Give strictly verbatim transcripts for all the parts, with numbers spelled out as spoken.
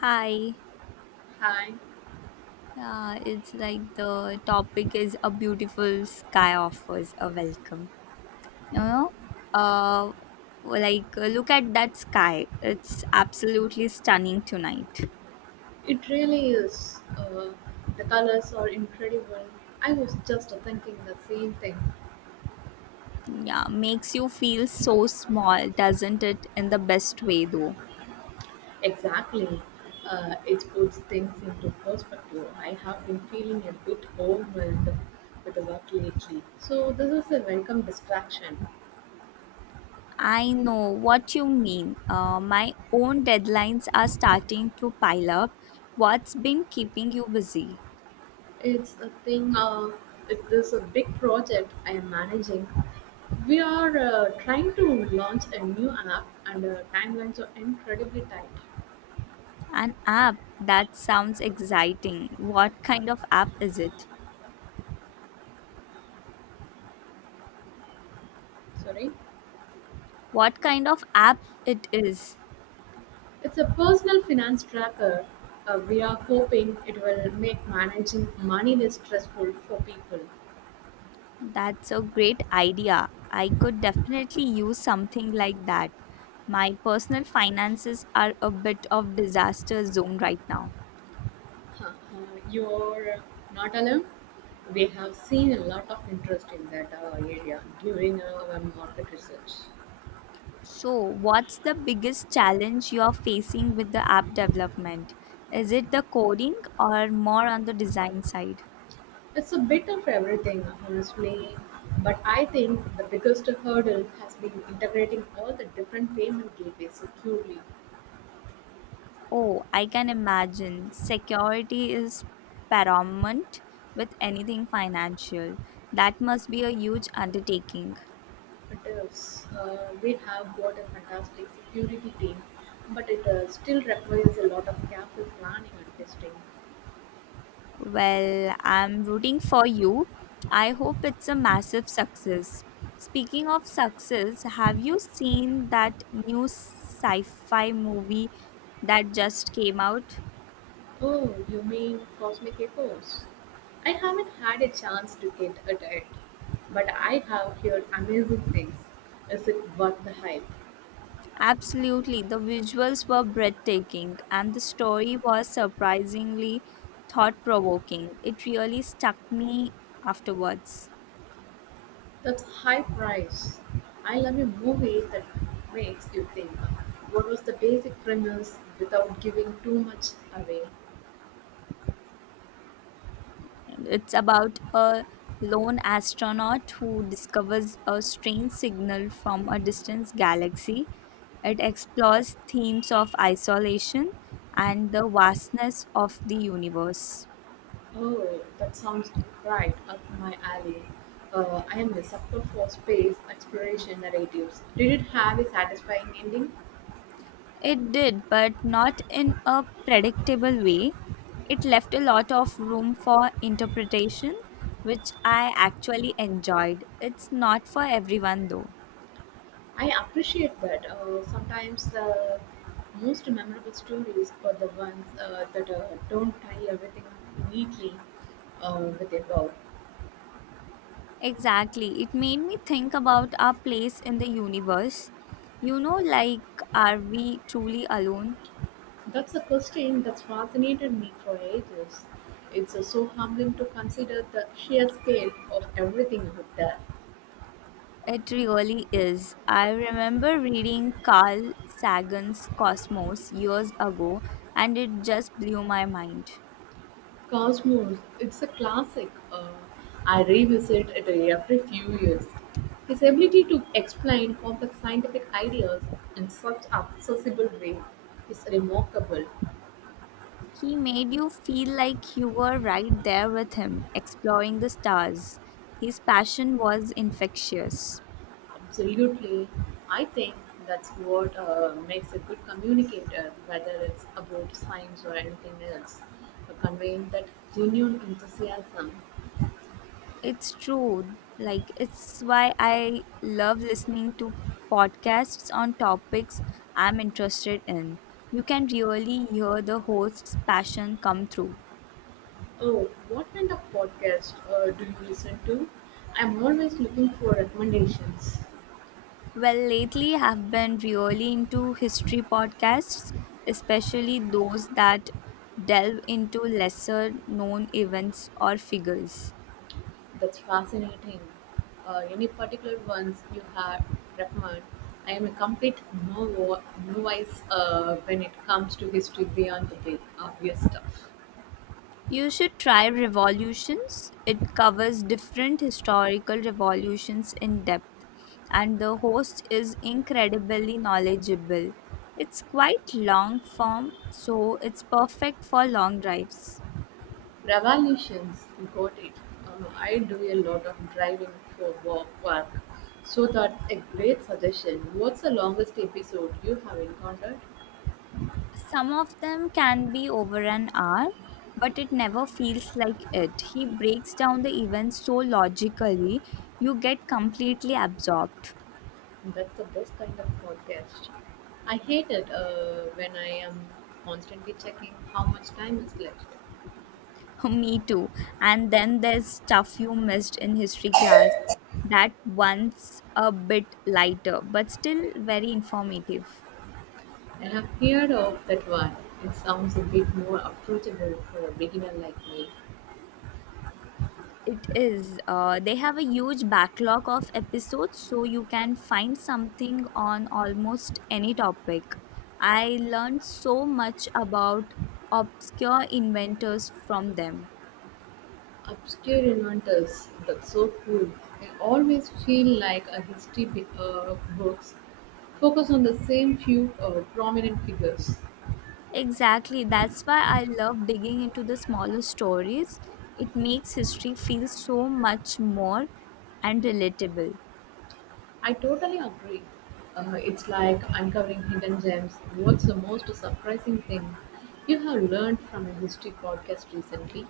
Hi. Hi, Uh, it's like the topic is a beautiful sky offers a welcome. You know, uh, like uh, Look at that sky. It's absolutely stunning tonight. it really is. Uh, the colors are incredible. I was just thinking the same thing. Yeah, makes you feel so small, doesn't it? In the best way, though. Exactly. Uh, it puts things into perspective. I have been feeling a bit overwhelmed with the work lately. So, this is a welcome distraction. I know what you mean. Uh, my own deadlines are starting to pile up. What's been keeping you busy? It's a thing, uh, it is a big project I am managing. We are uh, trying to launch a new app, and uh, timelines are incredibly tight. An app. That sounds exciting. What kind of app is it? Sorry? What kind of app it is. It's a personal finance tracker. Uh, we are hoping it will make managing money less stressful for people. That's a great idea. I could definitely use something like that. My personal finances are a bit of disaster zone right now. Huh. Uh, you're not alone. We have seen a lot of interest in that uh, area during our market research. So, what's the biggest challenge you are facing with the app development? Is it the coding or more on the design side? It's a bit of everything, honestly, but I think the biggest hurdle has been integrating all the different payment gateways securely. Oh, I can imagine. Security is paramount with anything financial. That must be a huge undertaking. It is. Uh, we have got a fantastic security team, but it uh, still requires a lot of careful planning and testing. Well, I'm rooting for you. I hope it's a massive success. Speaking of success, have you seen that new sci fi movie that just came out? Oh, you mean Cosmic Echoes? I haven't had a chance to get at it, but I have heard amazing things. Is it worth the hype? Absolutely, the visuals were breathtaking and the story was surprisingly thought provoking. It really stuck me afterwards. That's high price. I love a movie that makes you think. What was the basic premise without giving too much away? It's about a lone astronaut who discovers a strange signal from a distant galaxy. It explores themes of isolation and the vastness of the universe. Oh, that sounds right up my alley. Uh, I am a sucker for space exploration narratives. Did it have a satisfying ending? It did, but not in a predictable way. It left a lot of room for interpretation, which I actually enjoyed. It's not for everyone though. I appreciate that. Uh, sometimes the most memorable stories are the ones uh, that uh, don't tie everything neatly uh, with a bow. Exactly. It made me think about our place in the universe. You know, like, are we truly alone? That's a question that's fascinated me for ages. It's uh, so humbling to consider the sheer scale of everything out there. It really is. I remember reading Carl Sagan's Cosmos years ago, and it just blew my mind. Cosmos, it's a classic. Uh, I revisit it every few years. His ability to explain complex scientific ideas in such an accessible way is remarkable. He made you feel like you were right there with him, exploring the stars. His passion was infectious. Absolutely, I think that's what uh, makes a good communicator, whether it's about science or anything else. Uh, Conveying that genuine enthusiasm. It's true. Like, it's why I love listening to podcasts on topics I'm interested in. You can really hear the host's passion come through. Oh, what kind of podcast uh, do you listen to? I'm always looking for recommendations. Well, lately I've been really into history podcasts, especially those that delve into lesser known events or figures. That's fascinating. Uh, any particular ones you have recommend? I am a complete no- novice uh, when it comes to history beyond the big obvious stuff. You should try Revolutions. It covers different historical revolutions in depth, and the host is incredibly knowledgeable. It's quite long form, so it's perfect for long drives. Revolutions, got it. Um, I do a lot of driving for wo- work, so that a great suggestion. What's the longest episode you have encountered? Some of them can be over an hour, but it never feels like it. He breaks down the events so logically, you get completely absorbed. That's the best kind of podcast. I hate it uh, when I am constantly checking how much time is left. Me too. And then there's stuff you missed in history class. That one's a bit lighter, but still very informative. I've heard of that one. It sounds a bit more approachable for a beginner like me. It is. Uh, they have a huge backlog of episodes, so you can find something on almost any topic. I learned so much about obscure inventors from them. Obscure inventors, that's so cool. I always feel like a history bi- uh, books focus on the same few uh, prominent figures. Exactly. That's why I love digging into the smaller stories. It makes history feel so much more and relatable? I totally agree. Uh, it's like uncovering hidden gems. What's the most surprising thing you have learned from a history podcast recently?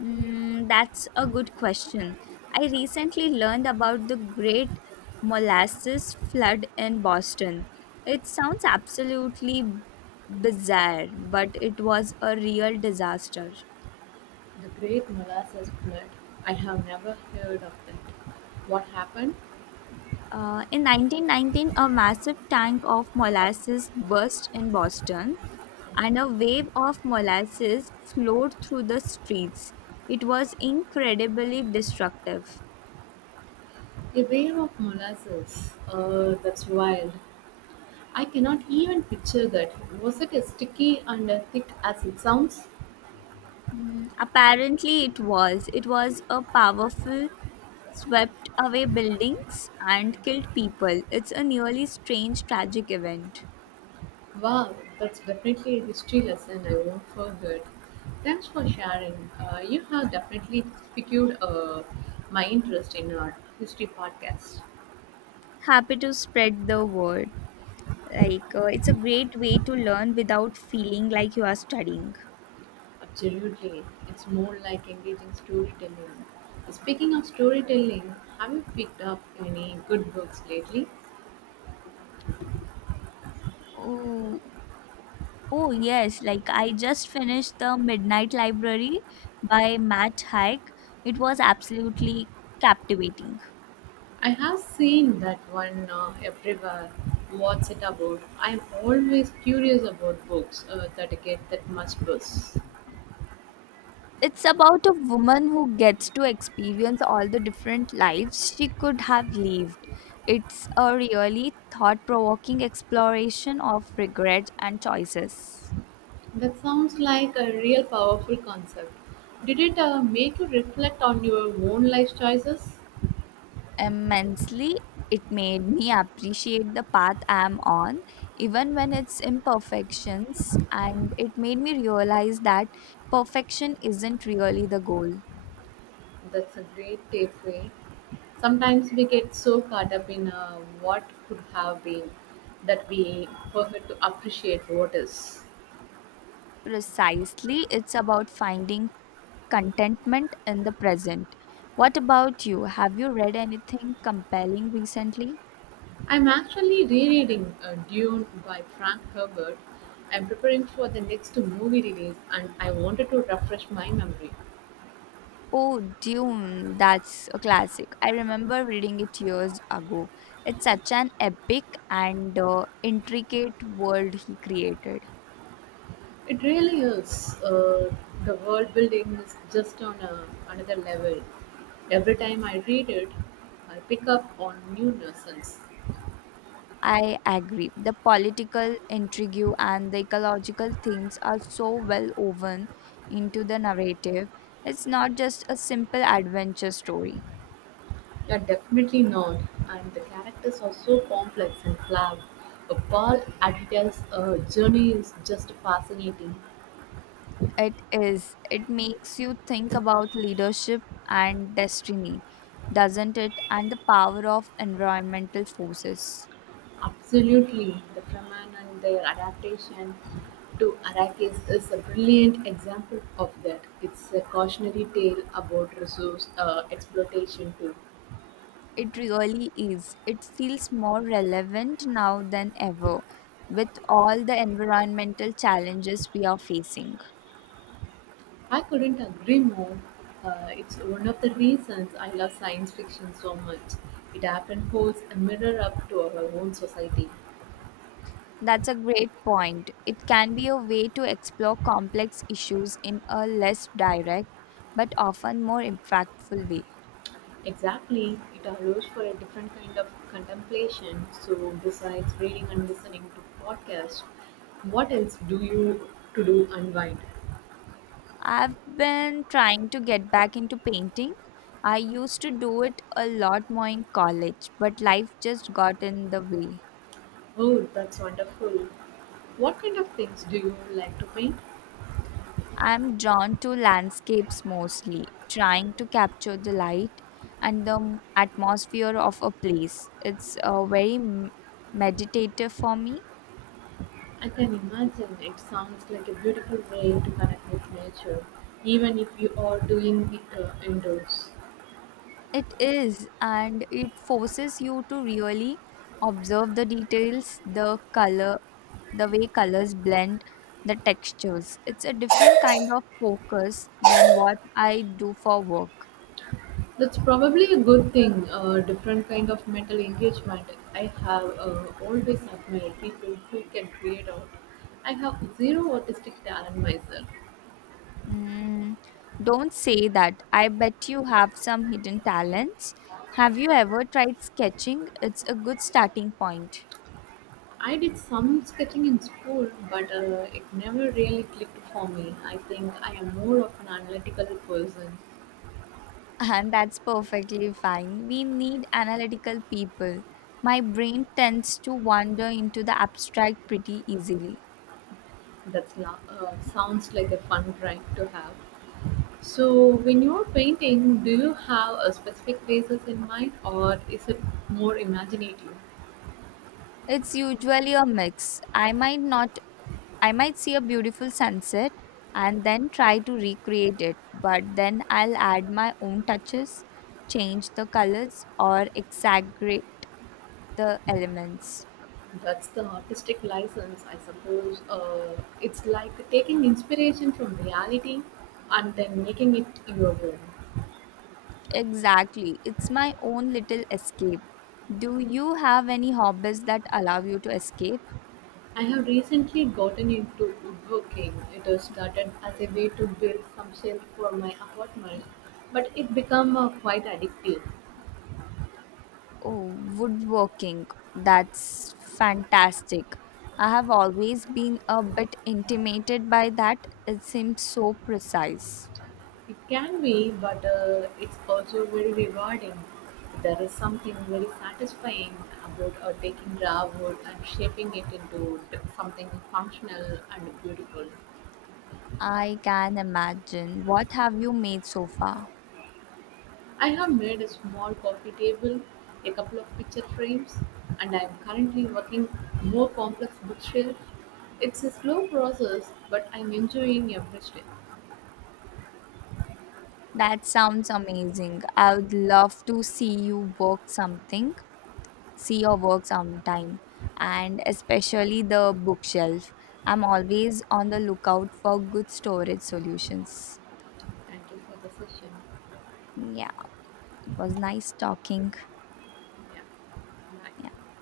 Mm, that's a good question. I recently learned about the Great Molasses Flood in Boston. It sounds absolutely bizarre, but it was a real disaster. The Great Molasses Flood. I have never heard of that. What happened? Uh, in nineteen nineteen, a massive tank of molasses burst in Boston, and a wave of molasses flowed through the streets. It was incredibly destructive. A wave of molasses. Uh, that's wild. I cannot even picture that. Was it as sticky and as thick as it sounds? Mm, apparently, it was. It was a powerful, swept away buildings and killed people. It's a nearly strange, tragic event. Wow, that's definitely a history lesson I won't forget. Thanks for sharing. Uh, you have definitely piqued uh, my interest in our history podcast. Happy to spread the word. Like, uh, it's a great way to learn without feeling like you are studying. Absolutely. It's more like engaging storytelling. Speaking of storytelling, have you picked up any good books lately? Oh, oh yes, like I just finished The Midnight Library by Matt Haig. It was absolutely captivating. I have seen that one uh, everywhere. What's it about? I'm always curious about books uh, that get that much buzz. It's about a woman who gets to experience all the different lives she could have lived. It's a really thought provoking exploration of regret and choices. That sounds like a real powerful concept. Did it uh, make you reflect on your own life choices? Immensely, it made me appreciate the path I am on, even when its imperfections, and it made me realize that perfection isn't really the goal. That's a great takeaway. Sometimes we get so caught up in uh, what could have been that we forget to appreciate what is. Precisely, it's about finding contentment in the present. What about you? Have you read anything compelling recently? I'm actually rereading uh, Dune by Frank Herbert. I'm preparing for the next movie release, and I wanted to refresh my memory. Oh, Dune, that's a classic. I remember reading it years ago. It's such an epic and uh, intricate world he created. It really is. Uh, the world building is just on a, another level. Every time I read it, I pick up on new lessons. I agree. The political intrigue and the ecological themes are so well woven into the narrative. It's not just a simple adventure story. Yeah, definitely not. And the characters are so complex and flawed. Uh, Paul Atreides' uh, journey is just fascinating. It is. It makes you think about leadership and destiny, doesn't it? And the power of environmental forces. Absolutely, the Fremen and their adaptation to Arrakis is a brilliant example of that. It's a cautionary tale about resource uh, exploitation too. It really is. It feels more relevant now than ever with all the environmental challenges we are facing. I couldn't agree more. Uh, it's one of the reasons I love science fiction so much. It often holds a mirror up to our own society. That's a great point. It can be a way to explore complex issues in a less direct but often more impactful way. Exactly, it allows for a different kind of contemplation. So, besides reading and listening to podcasts, what else do you to do unwind? I've been trying to get back into painting. I used to do it a lot more in college, but life just got in the way. Oh, that's wonderful. What kind of things do you like to paint? I'm drawn to landscapes mostly, trying to capture the light and the m- atmosphere of a place. It's uh, very m- meditative for me. I can imagine, it sounds like a beautiful way to connect with nature, even if you are doing it uh, indoors. It is, and it forces you to really observe the details, the color, the way colors blend, the textures. It's a different kind of focus than what I do for work. That's probably a good thing, a different kind of mental engagement. I have uh, always admired people who can create art. I have zero artistic talent myself. Mm, don't say that. I bet you have some hidden talents. Have you ever tried sketching? It's a good starting point. I did some sketching in school, but uh, it never really clicked for me. I think I am more of an analytical person. And that's perfectly fine. We need analytical people. My brain tends to wander into the abstract pretty easily. That uh, sounds like a fun drive to have. So, when you're painting, do you have a specific phases in mind, or is it more imaginative? It's usually a mix. I might not I might see a beautiful sunset and then try to recreate it, but then I'll add my own touches, change the colors, or exaggerate the elements. That's the artistic license, I suppose. Uh, it's like taking inspiration from reality and then making it your own. Exactly. It's my own little escape. Do you have any hobbies that allow you to escape? I have recently gotten into woodworking. It was started as a way to build some shelf for my apartment, but it became uh, quite addictive. Oh, woodworking. That's fantastic. I have always been a bit intimidated by that. It seems so precise. It can be, but uh, it's also very rewarding. There is something very satisfying about uh, taking raw wood and shaping it into something functional and beautiful. I can imagine. What have you made so far? I have made a small coffee table, a couple of picture frames, and I am currently working more complex bookshelf. It's a slow process, but I'm enjoying every step. That sounds amazing. I would love to see you work something, See your work sometime, and especially the bookshelf. I'm always on the lookout for good storage solutions. Thank you for the session. Yeah, it was nice talking. Yeah. Yeah. Bye.